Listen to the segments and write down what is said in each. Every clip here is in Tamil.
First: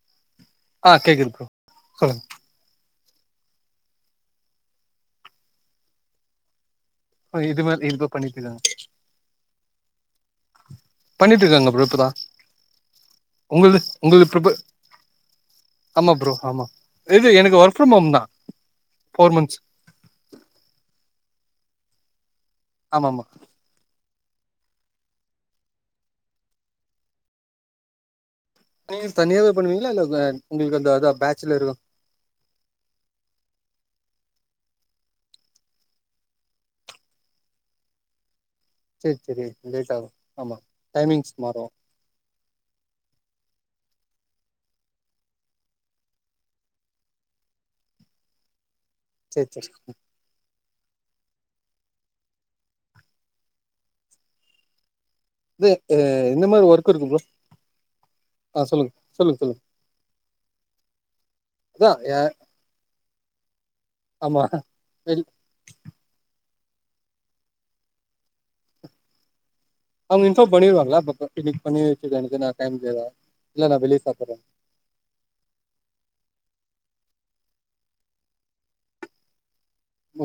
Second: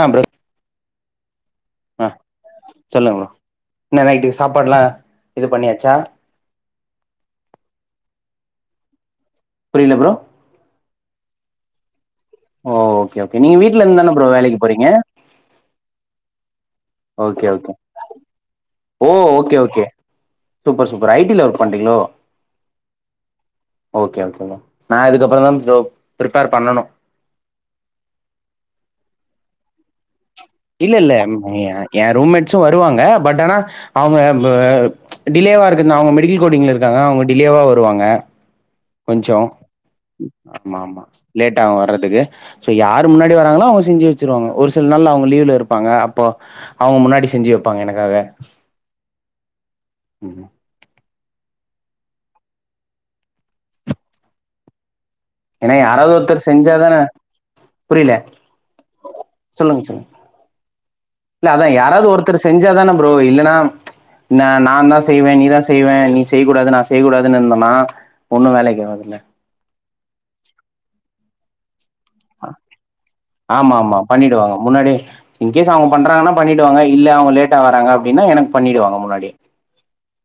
ஆ ப்ரோ ஆ கேக்குது ப்ரோ ஆ சொல்லுங்க சொல்லுங்க ப்ரோ என்ன நைட்டுக்கு சாப்பாடெலா இது பண்ணியாச்சா இது மேல இதுக்கோ பண்ணிட்டு இருக்காங்க புரியல ப்ரோ பண்ணிட்டு இருக்காங்க ப்ரோ இப்பதா ஓ ஓகே ஓகே நீங்க உங்களது வீட்டுல இருந்து தானே உங்களது ப்ரோ ப்ரிப்ப வேலைக்கு போறீங்க ஆமா ப்ரோ ஆமா இது ஓகே எனக்கு ஓகே ஒர்க் ஃப்ரம் ஹோம் தா ஓ four okay months okay super super ஐ டில ஒர்க் பண்றீங்களோ ஆமா ஆமா ஓகே ஓகே ப்ரோ நா இதுக்கப்பறோதா ப்ரோ ப்ரிப்பேர் பண்ணணு நீங்க தனியாத பண்ணுவீங்களா இல்ல பே ந்த இல்ல ந்த இல்ல த பேச்சலரு எ ரூம்மேட்சு வருவாங்க பட் ஆனா அவங்க அ டிலேவா இருக்கு அவங்க மெடிக்கல் கோடிங்ல இருக்காங்க அவங்க டிலேவா வருவாங்க சேரி கொஞ்சோ சேரி லேட் ஆகு ஆமா ஆமா டைமிங்ஸ் லேட்ட மாறு ஆகு வர்றதுக்கு சோ யாரு முன்னாடி வராங்களோ அவங்க செஞ்சு வச்சருவாங்க ஒரு சில நாள்ல அவங்க லீவ்ல இருப்பாங்க அப்போ அவ்ங்க முன்னாடி செஞ்சு வெப்பாங்க எனக்காக செ செரி ம் ம் இது ஏன்னா அ யாராவது இந்த ஒருத்தர் மாரி ஒர்க் செஞ்சாதான இருக்கு ப்ரோ புரியல ஆ சொல்லுங் சொல்லுங் சொல்லுங் சொல்லுங்க சொல்லுங்க இல்ல அதா யாரவது ஒருத்தர் செஞ்சாதான ப்ரோ இல்லைன்னா ஆமா ம்ச் நா தா வெள்- செய்வே நீதா செய்வேன் நீ செய்கூடாது நா செய்கூடாது இருந்தேன்னா ம்ச் ஒன்னு வேலைக்ககாதுல அவங்க இன்பார்ம் பன்னிருவங்களா ப க [unintelligible] பண்ணிச்ச டைம்ல இல்ல ந வெளிய சாப்பேறா முன்னாடி இன்கேஸ் அவங்க பண்றாங்கன்னா பண்ணிடுவாங்க இல்ல அவங்க லேடா வராங்க அப்டின்னா எனக்கு பண்ணிடுவாங்க முன்னாடி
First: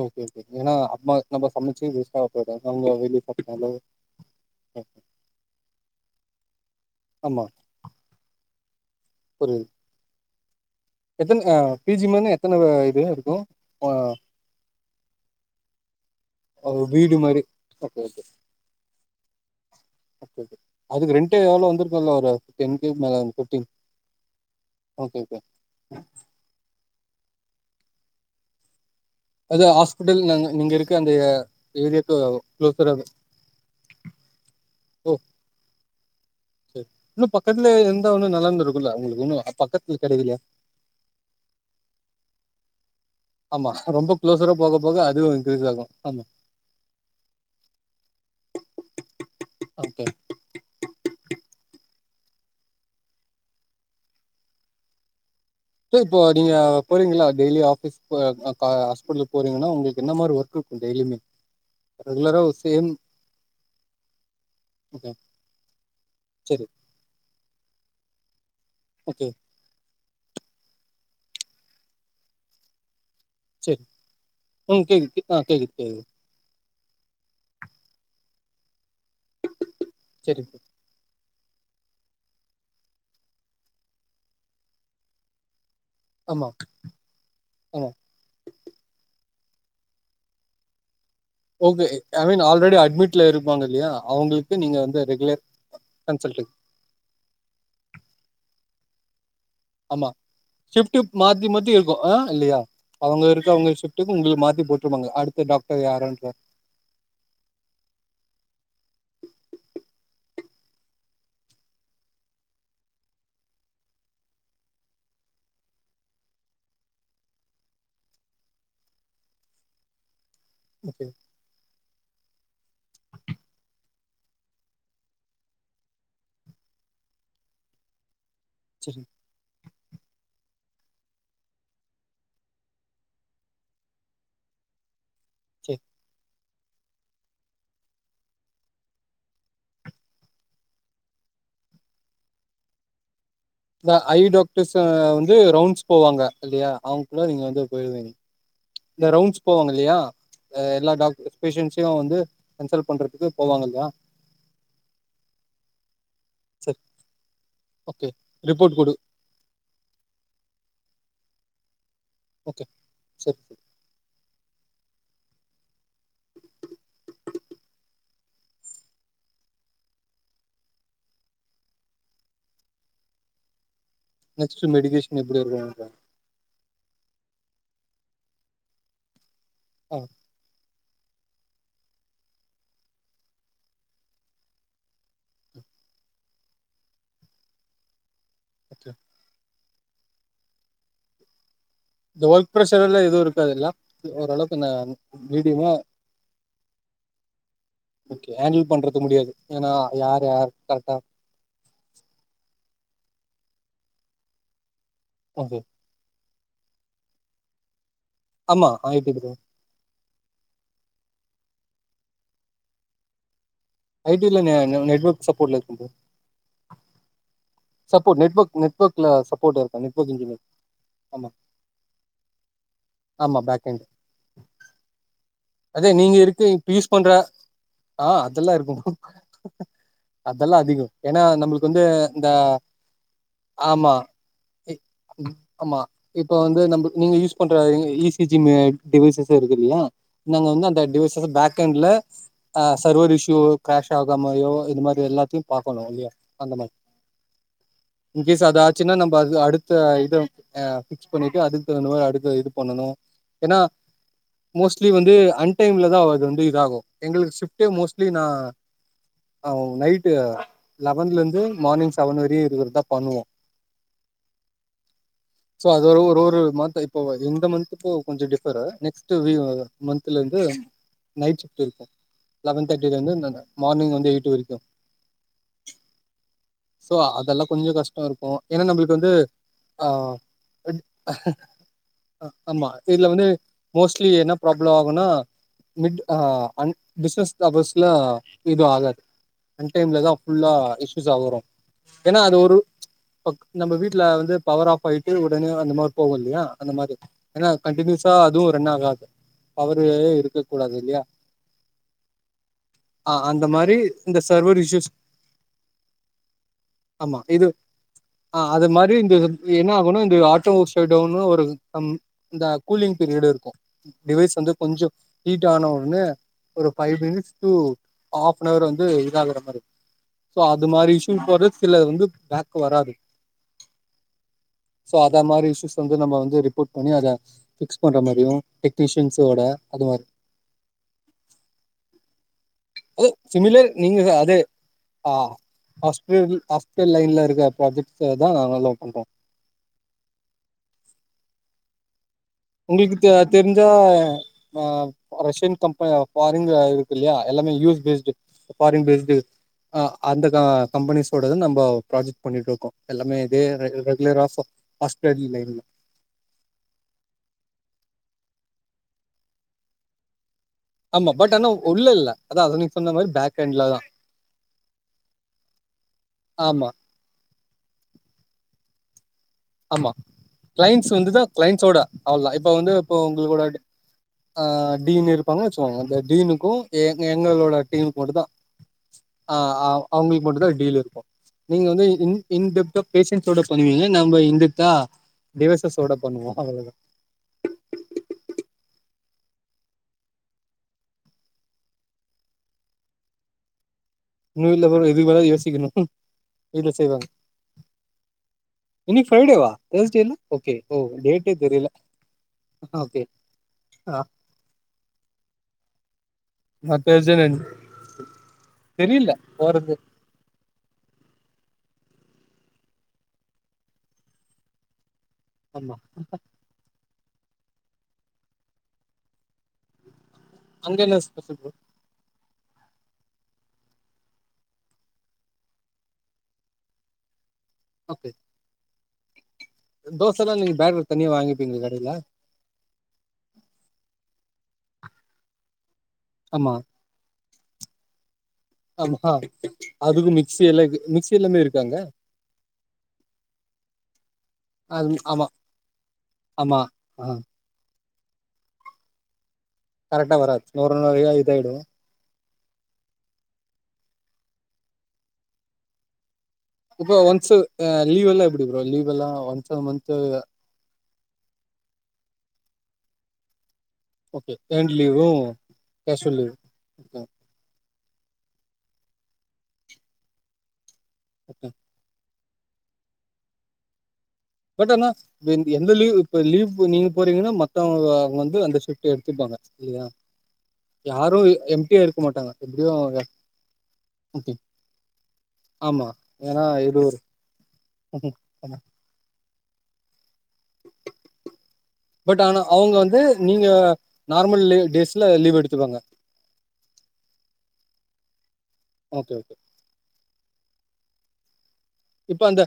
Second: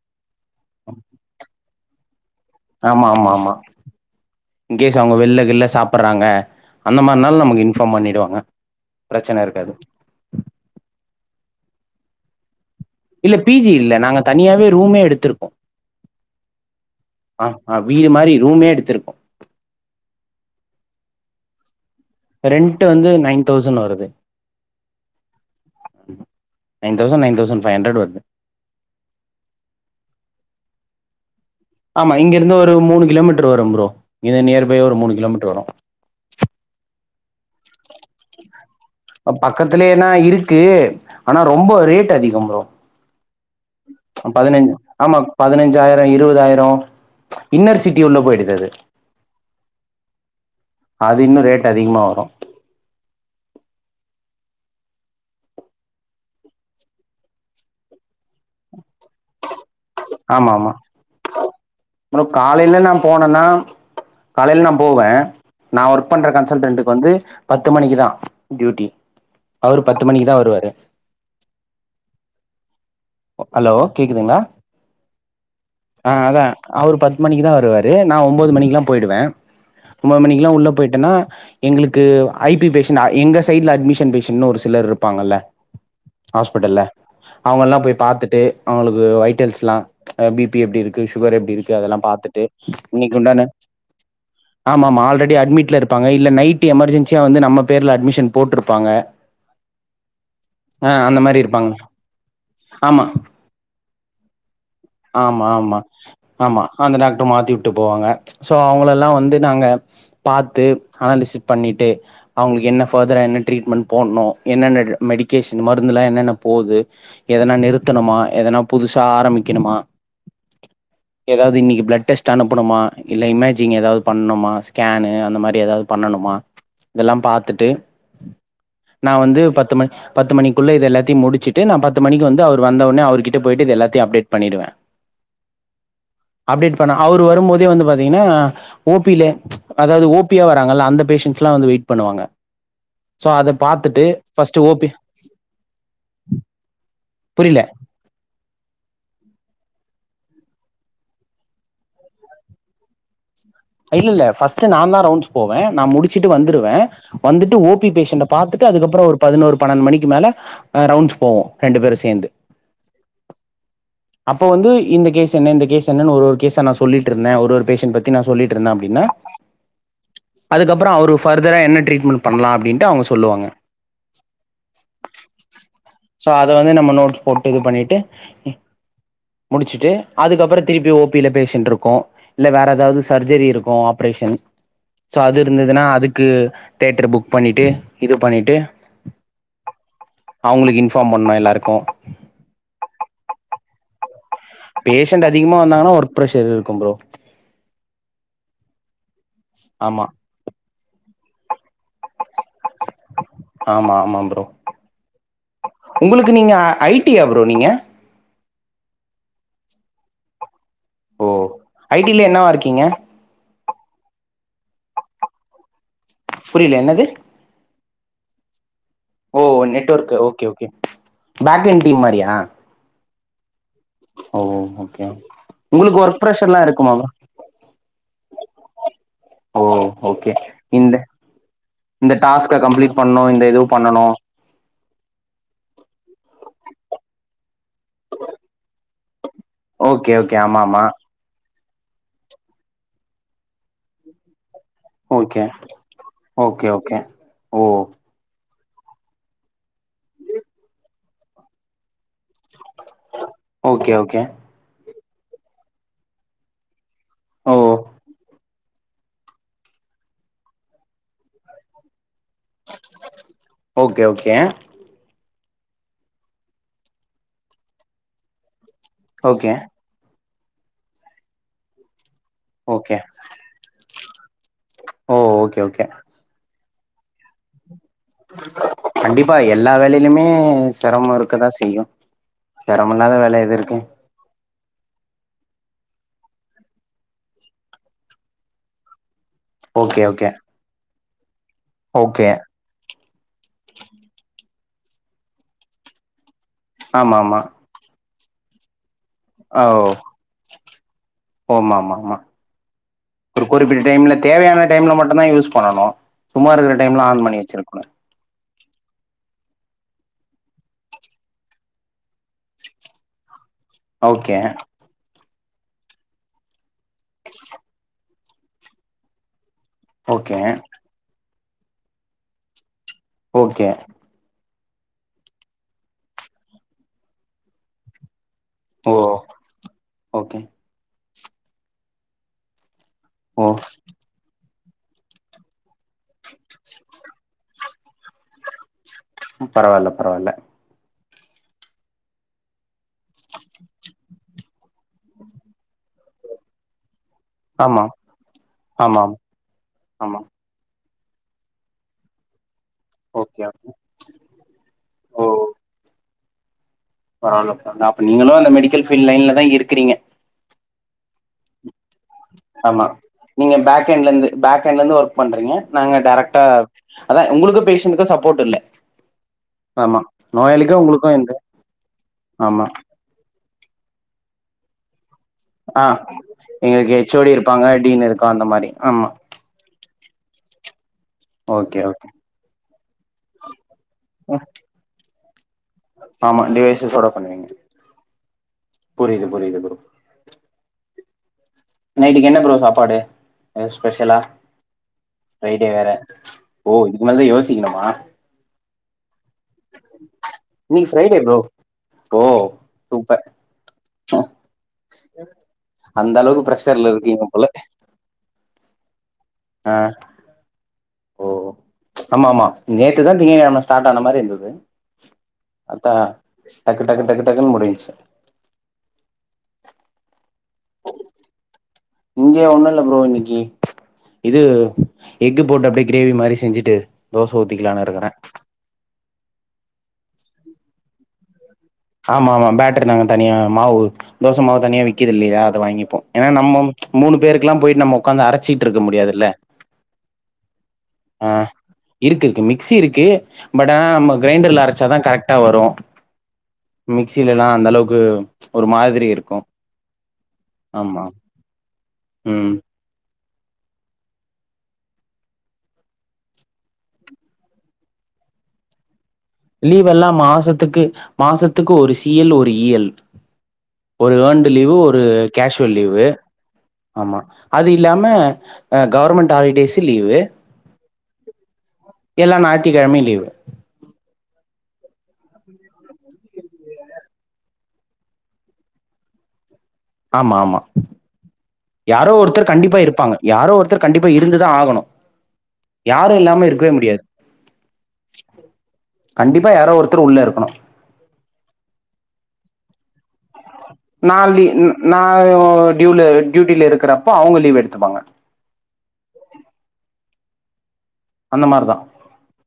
ஓகே ஓகே ஏனா அப்ப நம்ம சமைச்சி வேஸ்ட ஆகு இல்ல ஆமா வெளிய ஆமா ஆமா சாப்டலோ இன்கேஸ் அவங்க வெளில கிள்ள சாப்படறாங்க அந்த மாரினால ஆமா நமக்கு இன்ஃபாம் பண்ணிவிடுவாங்க பிரச்சன புரியுது இருக்காது எத்தன அ பி ஜி மனே எத்தன இது இருக்கு இல்ல பி ஜி அ இல்ல நாங்க தனியாவே ரூமே எடுத்திருக்கோ ஒரு வீடு மாரி ஆ அ ஓகே வீடு ஓகே மாரி ரூமே எடுத்திருக்கோ அதுக்கு ரேண்டே எவ்ளோ வந் ரேண்டு ஒரு டென் ரெண்ட் டு வந்து நைன் ஃபிப் டீன் தௌசண்ட் வருது okay okay nine thousand nine thousand five hundred வருது அது ஆஸ்பிட்டல்னாங்க நீங்க இருக்க அந்த ஏரியாவுக்கு குளோசரவே ட்டர் வரும் ப்ரோ இது நியர்பை ஒரு மூணு கிலோமீட்டர் வரும் அது இன்னு பக்கத்துல இருந்தா ஒன்னு நல்லாந்து இருக்கு பக்கத்துலயேனா இருக்கு ஆனா ரொம்ப ரேட் அதிகம் ப்ரோ ஆமா ரொம்ப ம்ச் க்ளோஸரா பதினஞ்சு போக போக ஆமா அதுவு இன்க்ரீஸ் ஆகு பதினஞ்சாயிரோ ஆமா இருபதாயிரோ ம்ச் இன்னர் சிட்டி உள்ள போயிடுது அது ஓகே அது இன்னு ரேட் அதிகமாக வரு ப்பு இப்போ நீங்க போறிங்களா டெய்லி ஆபீஸ்க்கு கா ஆஸ்பிடலக்கு போறிங்கன்னா உங்களுக் என்ன மாரி ஆமா ஒர்க் ஆமா இருக்கு டேய்லிமே ப்ரோ காலையில நா போனேனா காலையில நா போவே ஓகே நா ஒர்க் பண்ற சரி கன்சல்டன்க்கு வந்து பத்து மணிக்கு தா டியூட்டி ஓகே அவரு பத்து மணிக்குதா வருவாரு ஹலோ சரி கேடக்குதுங்களா ம் கேக்குது ஆ கேக்குது கேக்குது ஆ அதா அவரு பத்து மணிக்குதா வருவாரு நா ஒன்பது மணி எல்லா போயிடுவே ஒன்பது மணிக்கு சரி எல்லா உள்ள போயிட்டேனா எங்களுக்கு ஐ பி பேஷன் எங்க சைட்ல அட்மிஷன் பேஷன்னு ஒரு சிலர் இருப்பாங்கல்ல ஆமா ஆஸ்பிட்டல்ல அவங்க எல்லா ஆமா போய் பாத்துட்டு அவங்களுக்கு வைட்டல்ஸ்லா ம்ச் பி பி எப்டி இருக் கு சுகர் எப்டி இருக்கு ஓகே அதெல்லா ஐ மீன் பாத்துட்டு ஆல்ரெடி இன்னிக்கு அட்மிட்ல உண்டான இருப்பாங்க இல்லையா அவங்களுக்கு நீங்க ஆமா வந்து ஆமா ஆல்ரெடி ரெகுலர் அட்மிட்ல இருப் ங்க இல்ல கன்சல்டிங் நைட் எமர்ஜென்சியா வந்து நம்ம பேர்ல அட்மிஷன் போட்டிருப்பாங்க ஆமா சிப்டு மாத்தி மாத்தி இருக்கோ ஆ இல்லையா ஆமா அவங்க இருக்க அவங்க சிப்டுக்கு உங்களுக்கு மாத்தி போட்டுருவாங்க ஆமா அடுத்த ஆமா டாக்டர் யாரன்னு ஆமா அந்த டாக்டர் மாத்தி விட்டு போவாங்க ம்ச் சோ அவங்கள எல்லா வந்து நாங்க பாத்து அனாலிசி பண்ணிட்டு அவங்களுக்கு என்ன ஃபர்தரா என்ன ட்ரீட்மெண்ட் போடணு என்னென்ன மெடிகேஷன் மருந்து எல்லா என்னென்ன போகுது எதனா நிறுத்தணுமா எதனா புதுசா ஆரம்பிக்கணுமா ஓகே ஏதாவது இன்னைக்கு ப்ளட் டெஸ்ட் அனுப்பணுமா இல்லை இமேஜிங் ஏதாவது பண்ணணுமா ஸ்கேனு அந்த மாதிரி ஏதாவது பண்ணணுமா இதெல்லா பாத்துட்டு சரி நான் வந்து பத்து மணி பத்து மணிக்குள்ள இதது எல்லாத்தையு முடிச்சிட்டு நா பத்து மணிக்கு வந்து அவர் வந்தவுனே அவர்கிட்ட போயிட்டு இது எல்லாத்தையு அப்டேட் பண்ணிடுவேன் சேர் அப்டேட் பண்ண அவரு வரும் போதே வந்து பாத்தீங்கன்னா ஓபில அதாவது ஓபியா வராங்கல்ல அந்த பேஷண்ட்ஸ்ல்லாம் வந்து வெயிட் பண்ணுவாங்க சோ அத இந்த பாத்துட்டு ஐ ஃபர்ஸ்ட் டாக்டர்ஸ் ஓபி வந்து ரவுண்ட்ஸ் போவாங்க இல்லையா அவங்களுக்குள்ள நீங்க புரில வந்து போய்டுவீங்க இந்த ரவுண்ட்ஸ் போவாங்க இல்லையா எல்லா டாக்டர்ஸ் பேஷண்ட்ஸ்ஸையும் வந்து கன்சல்ட் பண்றதுக்கு போவாங்க இல்லையா இல்ல இல்ல ஃபர்ஸ்ட் நான தான் ரவுண்ட்ஸ் போவேன் நான் முடிச்சுட்டு சரி வந்துருவேன் வந்துட்டு ஓ பி ஓகே பேஷண்ட பாத்துட்டு ரிப்போர்ட் குடு அதுக்கப்பறம் ஒரு பதினோரு பன்னெண்டு மணிக்கு மேல ரவுண்ட்ஸ் போவோம் ரெண்டு பேரும் சேர்ந்து ஓகே சேர் சேரி அப்போ வந்து இந்த கேஸ் என்ன இந்த கேஸ் என்னன்னு ஒரு கேஸா ந சொல்லிட்டு இருந்தேன் ஒரு பேஸ்ண்ட் பத்தி நான் சொல்லிட்டு இருந்தேன் அப்டின்னா [inaudible] அதுக்கப்பறோ அவர் பர்தரா என்ன ட்ரீட்மெண்ட் பண்ணலாம் அப்டின்ட்டு அவுங்க சொல்லுவாங்க நெக்ஸ்ட் மெடிகேஷன் எப்டி வருவாங்கன்னு பாரு சோ அத வந்து நம்ம நோட்ஸ் போட்டு இது பண்ணிட்டு முடிச்சுட்டு ஆ அதுக்கப்பறம் திருப்பி ஓபியில பேஷண்ட் இருக்கு இல்ல வேற ஏதாவது சர்ஜரி இருக்கும் ஆப்ரேஷன் சோ அது இருந்ததுன்னா அதுக்கு தேட்டரு புக் பண்ணிட்டு இது பண்ணிட்டு ஓகே அவங்களுக்கு இன்ஃபார்ம் பண்ணணும் எல்லாருக்கும் ஒர்க் பிரஷர்லாம் எதுவும் இருக்காதுல்ல ஓரளவு பேஷண்ட் அதிகமா வாந்தாகன்னா ஒர்க் பிரஷர் இருக்கும் ப்ரோ ஓகே ஹேண்டில் பண்றது முடியாது ஏன்னா ஆமா யார் யார் கரெக்டா ஆமா ஆமா ப்ரோ ஓகே உங்களுக்கு நீங்க ஐ டி யா ப்ரோ நீங்க ஆமா ஐ டி ப்ரோ ஓ ஐ டில என்னவா இருக்கீங்க ஐ டில்ல நா நெட்வொர்க் சப்போர்ட்ல இருக்க ப்ரோ புரில என்னது சப்போர்ட் நெட்வர்க் நெட்வர்க்ல ஓ சப்போர்ட்டா இருக்க network network engineer okay okay ஆமா பேக் எண்ட் டீம் ஆமா பேக்கெண்ட் ஆமாம் ஓகே அதே உங்களுக்கு நீங்க ஒர்க் இருக்கு ப்ரெஷர்லா இப்ப யூஸ் இருக்குமா ப்ரோ பண்ற ஆ அதெல்லாம் இருக்கும் ஓ ஓகே அதெல்லாம் அதிகம் இந்த ஏன்னா நம்மளுக்கு வந்து இந்த பண்ண வேண்டியத பண்ணனும் க் ஆமா இப்ப வந்து நம் நீங்க யூஸ் பண்ற இ சி ஜி மே டிவைசஸ் இருக்கு இல்லையா ஓகே ஓகே நா ஆமா வந்து ஆமா அந்த டிஸ் பேக்ண்ட்ல சர்வர் இஸ்யூ ஓவ் கிராஷ் ஆகற மாதிரியோ இது மாதிரி ஓகே எல்லாத்தையும் பாக்கணும் இல்லையா அந்த ஓகே மாரி ஓகே ஓ இன் கேஸ் அது ஆச்சுன்னா நம்ம அ அடுத்த இது ஆ பிக்ஸ் பண்ணிட்டு அதுக்கு தகுந்த அதுக்கு இது பண்ணணும் ஏன்னா ஓகே ஓகே புலி வந்து அன் டைம்ல தான் அது வந்து இதாகும் எங்களுக்கு ஓ ஷிஃப்ட்டே மோஸ்ட்லி நா ஆ‌ நைட்டு லெவன்ல இருந்து மார்னிங் செவன் வரையு இததான் பண்ணுவோம் ஓகே ஓகே சோ அது ஒரு ஒரு ஒரு மன்த் இப்போ இந்த மந்த்க்கு கொஞ்சம் டிஃபரு நெக்ஸ்ட் டு லீவ் ஓகே வரு மன்த்ல இருந்து நைட் ஷிப்ட் இருக்கும் லெவன் தேர்டில ஓகே இருந்து இந்தந்த மார்னிங் வந்து எட் வரைக்கு ஓ ஓகே ஓகே சோ அதெல்லா கொஞ்சோ கஷ்டோ இருக் கண்டிப்பா எல்லா வேலையிலுமே சிரம இருக்கதா செய்யு ஆமா சிரம இதுல இல்லாத வந்து வேல எது இருக்கு மோஸ்லி என்னாப் பிராப்ளோ ஆகுனா மிட் ஆ அன் பிசினஸ் டபஸ்ல இது ஆகாது அன் டைம்ல ஓகே தா ஓகே புல்லா இஸ்பிஸ் ஆகுரோ ஏனா ஓகே அது ஒரு ஒக் நம்ம வீட்ல வந்து பவர் ஆஃப் ஆயிட்டு உடனே அந்த மார் போவு இல்லயா அந்த மாதி ஆமா ஆமா எனாஃப் கண்டி நியூஸா அதுவு ரன் ஆகாது ஆவ் பவரே இருக்க கூடாது இல்லையா ஓ மாம்மாமா ஆ அந்த ஒரு மாரி குறிப்பிட்ட டைம்ல இந்த சர்வர் தேவையான இஷ்யூஸ் டைம்ல மட்டுதா யூஸ் பண்ணணு சும்மா இருக்கிற டைம்ல ஆமா ஆன் பண்ணி இது வச்சிரகூடாது ஆ அது மாதிரி இந்த என்ன ஆகணு இந்த ஆட்டோ சேடோனு ஒரு தம் இந்த கூலிங் பீரியடு இருக்கு டிவைஸ் ஓகே வந்து கொஞ்சோ ஹீட் ஆன உடனே ஒரு five minutes to half hour வந்து இத ஆகுற மாரி ஓகே சோ அது மாரி இஷ்யூ போரேத் தில்ல வந்து பேக் வராது ஓகே சோ அதே மாதிரி இ்யூஸ் வந்து நம்ம வ ரிப்போட் பண்ணி அத பிக்ஸ் பண்ற மாரியு ஓ டெக்னிஷயன்சோட அது மார் ஓகே ஒ ஓ சிமிலேர் நீங்க அதே ஆ ஹாஸ்பிடல் ஹாஸ்பிடல் லைன்ல இருக்க ப்ராஜெக்ட்ஸ்ச தா நா லவ் பண்ற பரவாயில்ல பரவாயில்ல உங்களுக்கு த தெரிஞ்சா மாப் ரஷ்யன் கம்பெனி ஆஃப் பாரின்ல இரு இல்லையா எல்லாமே யூஸ்டு ஆமா பேஸ்டு ஃபாரின் ஆமா பேஸ்ட் ஆ ஆமா அந்த கா கம்பெனிஸ்யோத நம்பாவ் ப்ராஜெக்ட் பண்ணிட்டு இருக்கோ எல்லாமே இதே ஓகே ரெகு ரெகுலரா சோ ஆஸ்பேடி லைன்ல ப்ராப்ளம்பன்னா அப்ப நீங்களு அந்த மெடிக்கல்பீல்டு லைன்ல தா இருக்கிறீங்க ஆமா பட் ஆனா உள்ள இல்ல அதா அது நீங்க ஆமா சொன்ன மாரி நீங்க எண்ட்ல தா பேக் எண்டலிருந்து பேக்ண்ட்ல இருந்து ஒர்க் பண்றீங்க நாங்க டைரக்டா ஆமா அதா உங்களுக்கு பேஷன்க்கு சப்போர்ட் இல்ல ஆமா நோயாளிக்கு கிளைண்ஸ் உங்களுக்கு வந்துதா எந்த கிளைண்ஸ்சோட அவ்ளா இப்ப ஆமா வந்து இப்ப உங்கள் கூட அட்டே ஆ டீன் இருப் பங்காச்சுவாங்க ஆ இந்த டீனுக்கு எ எங்களுக்கு ஹெச் ஓ டி எங்களோட இருப்பாங்க டீனுக்கு டீன் மட்டு தா இருக்கு அந்த மாரி ஆமா ஆ அவங்களுக்கு மட்டுதா டீல் இருக்கு நீங்க ஓகே வந்து ஓகே இன் இன்டோப்டோ பேஷன்ஸ்சோட பண்ணுவீங்க நம்ம ம். இந்துதா தேவசஸ் ஆமா டேசஸ்சோட பண்ணுவீங்க புரியுது புரியுது ப்ரோ நைட்டுக்கு என்ன ப்ரோ சாப்பாடு வரிஸ் ஸ்பெஷ்சலா இன்னு இல்ல ப்ரோ இதுக்கு மேல யோசிக்கணு ஃப்ரைடே வேற இதுல ஓ இதுக்கு மேலதா யோசிக்கணுமா இன்னைகி ஃரரைடே வா தோஸ்த்டேனா ஓகே ஓ இன்னைக்கு ஃப்ரைடே டேட்டே ப்ரோ தெரியல ஓ ஓகே சூப்பர் ஆ அந்த அளவுக்கு நா பிரஷர்ல இருக்கீங்க போல தெரில்ல போறது ஆ ஓ ஆமா ஆமா நேத்து தா திங்க கிழம ஸ்டார்ட் ஆன மாறி இருந்தது ஆமா அத்தா டக்கு டக்கு டக்கு டக்குன்னு முடிஞ்ச்சி அங்க என்னா ஸ்பெஷல் [inaudible] இங்க ஒன்னு இல்ல ஃப்ரோ இன்னிக்கு இது எஃகு போட்டு அப்டியே கிரேவி மாறி செஞ்சுட்டு தோச ஊத்திக்கலான் இருக்கறே தோசனா நீங்க பேடர் தனியா வாங்கிப்பீங்க கடைல ஆமா ஆமா பேட்டர் நாங்க தனியா மாவு தோச மாவு தனியா விக்குது இல்லியா அத வாங்கிப்போ ஏனா ஆமா நம்மு மூணு பேருகெல்லா போயிட் நம்மோ உக்காந்து அரச்சீட்ருக் அம் ஹா அதுக்கு மிக்சி எல்லா இக்கு மிக்சி ஆ எல்லாமே இருக்கா அங்க இருக்கு இருக்கு மிக்சி இருக்கு பட் ஆனா நம்ம க்ரைண்டர்ல அரச்சாதா கரெக்டா வரு அம்மா மிக்சிலெல்லா அந்த அளவுக்கு ஒரு மாத்ரி இருக்கு கரெக்டா வராது‌ நொற ஆமா நொறயா இதாயிடு ம் இப்ப ஒன்ஸ்சு அ லீவ் எல்லா எப்டிபா‌‌ லீவ் எல்லா ஒன்ஸ் அ லீவ் மந்த் எல்லா மாசத்துக்கு மாசத்துக்கு ஒரு சீ எல் ஒரு ஈ எல் ஒரு ஓகே யேண்டு் ஏர்ன்டு லீவு ஒரு கேஷுவல் லீவு ஆமா அது இல்லா அ கவர்மெண்ட் ஹாலிடேஸ்சு லீவு [inaudible] எல்ல ஞாயத்துக்கிழமையு லீவு போட்டனா இப்ப எந்த லீவ் இப்ப லீவ்கு நீங்க போறீங்கனா மத்தவங்க அங்க வந்து அந்த ஷிப்ட்ட எடுத்தப்பாங்க இல்லயா ஆமா ஆமா யாரோ மாட்டாங்க ஒருத்தர் கண்டிப்பா எப்டியு இருப்பாங்க யாரோ ஒருத்தர் கண்டிப்பா இருந்துதா ஆகணு ஆமா யாரு ஏன்னா இல்லாம இருக்கவே இது ஒரு முடியாது [inaudible] கண்டிப்பா யாரோ ஒருத்தர் உள்ள இருக்கணு பட் ஆனா அவுங்க வந்து நீங்க நா நார்மல் லீவ் நா டேஸ்ல லீவ் எடுத்துப்பாங்க டியூல டியூட்டில இருக்கிறப்போ அவுங்க லீவ் எடுத்துப்பாங்க ஓகே ஓகே அந்த மாறி தா இப்ப அந்த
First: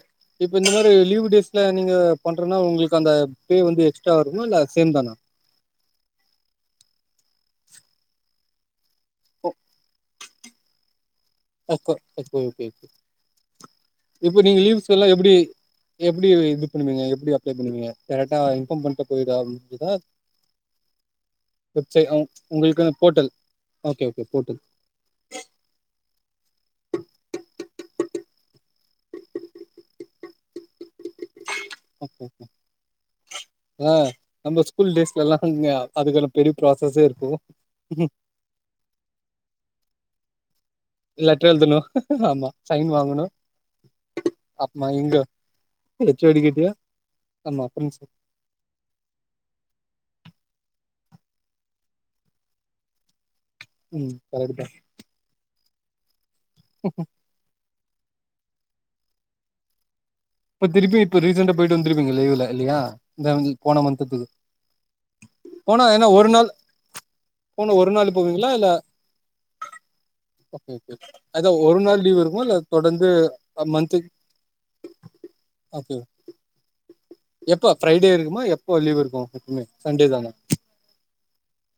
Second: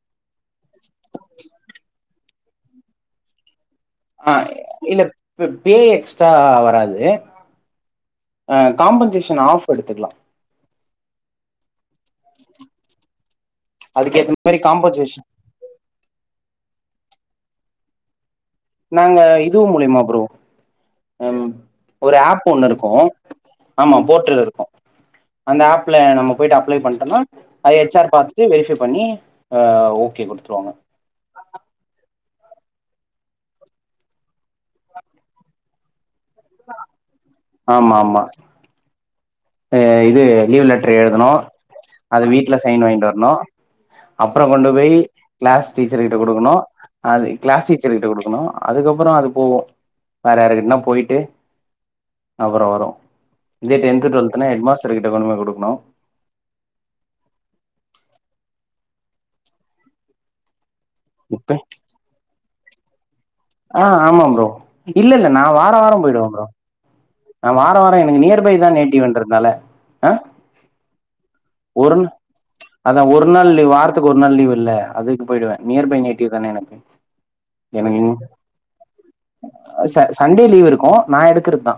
இப்ப இந்த மேரி லீவ் டேஸ்ல நீங்க பண்றனா உங்குளுக் அந்த பே வந்து எக்ஸ் ட்ரா வரும்மா இல்ல சேம் தானா [unintelligible] டே எக்ஸ்ட்ரா வராது அ காம்பன்சேஷன் ஆப் எடுத்துக்கலா [inaudible] இப்ப அதுக்கேத்த நீங்க மாரி லீவ் சொல்ல காம்பன்சேஷன் எப்டி எப்டி வி இது பண்ணுவீங்க எப்டி அப்ளே பண்ணுவீங்க கரெக்டா நாங்க இதுவு மூலியமா ஃப்ரோ ம் வெப்சை ஒரு ஆப் ஒன்னு இருக்கு உங்களுக்கான போர்ட்டல் ஆமா ஓகே ஓகே போர்டல் போர்ட்டல் இருக்கு அந்த ஆப்ல நம்ம போய்ட்டு அப்ளை பண்ட்டனா அத எச் ஆர் பாத்துட்டு வெரிஃபை பண்ணி அ ஓகே குடுத்துருவாங்க ஆ நம்ம ஸ்கூல் டேஸ்லெல்லா அங்க அதுக்கெல்லா பெரி ப்ராசஸ்சே இருக்கு அ இது லீவ் லெட்டர் எழுதணு லெட்டர் எழுதணு அத ஆமா வீட்ல சைன் வாய்ன்ட்டு வாங்கணு வர்ணு அப்பறோ கொண்டு ஆமா போய் எங்க க்ளாஸ் டீச்சர் கிட்ட ஹெச் ஓ டி குடுக்குணு கிட்டயா அது ஆமா க்ளாஸ் டீச்சர் கிட்ட பிரின்சிபல் குடுக்குணு அதுக்கப்புறோ அது போகு வேற யாருக்கிடனா போயிட்டு அப்புறோ வரு இதே டென்த் ம் டுவல்துனா கரெக்ட் ஹெட் தா மாஸ்டர் கிட்ட கொண்டு போய் குடுக்குணு இப்ப திருப்பி இப்ப ரீசண்டா போயிட்டு வந்திருப்பங்க லீவ்ல இல்லியா அதாவுது ஆ ஆமா ப்ரோ இல்ல இல்ல நா வாரோ போனா வாரோ ஏன்னா போயிடுவ ஒரு ப்ரோ நாள் நா போன வாரோ ஒரு வாரோ நாள் எனக்கு போவீங்களா நியர்பை தா இல்ல நேட்டிவ் என்றதுனால ஓகே ஓகே அத ஒரு நாள் லீவ் இருக்குமா இல்ல தொடர்ந்து மன்ந்த்து ரெண்டு நாள் லீவ் இல்ல அதுக்கு போயிடுவே நியர்பை நேட்டிவ் தானே எனக் எப்ப ஃப்ரைடே எனகினி இருக்குமா எப்போ லீவ் இருக்கு எப்பவுமே தானா சண்டே லீவ் இருக்கு நா எடுக்குற்து தா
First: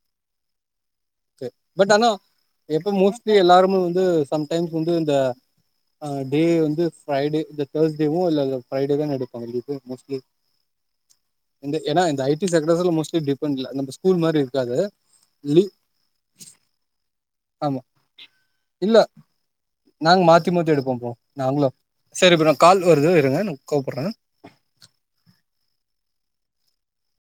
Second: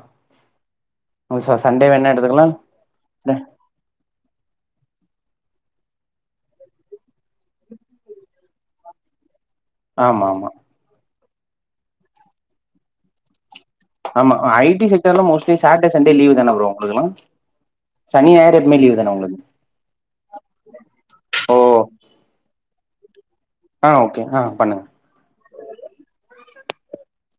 ச சண்டே பட் ஆனா வேணா எடுத்துக்கலா எப்ப மோஸ்ட்லி எல்லாருமே வந்து சம் டைம்ஸ் வந்து இந்த ஆ டே வந்து ஃபிரை டே இந்த தேர்ஸ்டேவு இல்ல ஃபிரைடே தா நடி அதுதா மோஸ்ட்லி ஆமா ஆமா ஏன்னா இந்த ஐடி சக்ரஸ்ல மோஸ்ட்லி டிப்பண்ல ஆமா ஐடி செக்டர்ல மோஸ்ட்லி சாட்டேஸ் சண்டே லீவு தான ப்ரோ உங்களுக்குல்லா ஆமா சனி ஞாயிறு எப்பவுமே லீவ் இல்ல தானே உங்களுக்கு நாங்க மாத்தி மாத்தி எடுப்போ ப்ரோ ஓ நாங்களு அப் செரி ப்ரோ கால் வருது இருங்கநா ஆ ஓகே ஆ பண்ணுங்க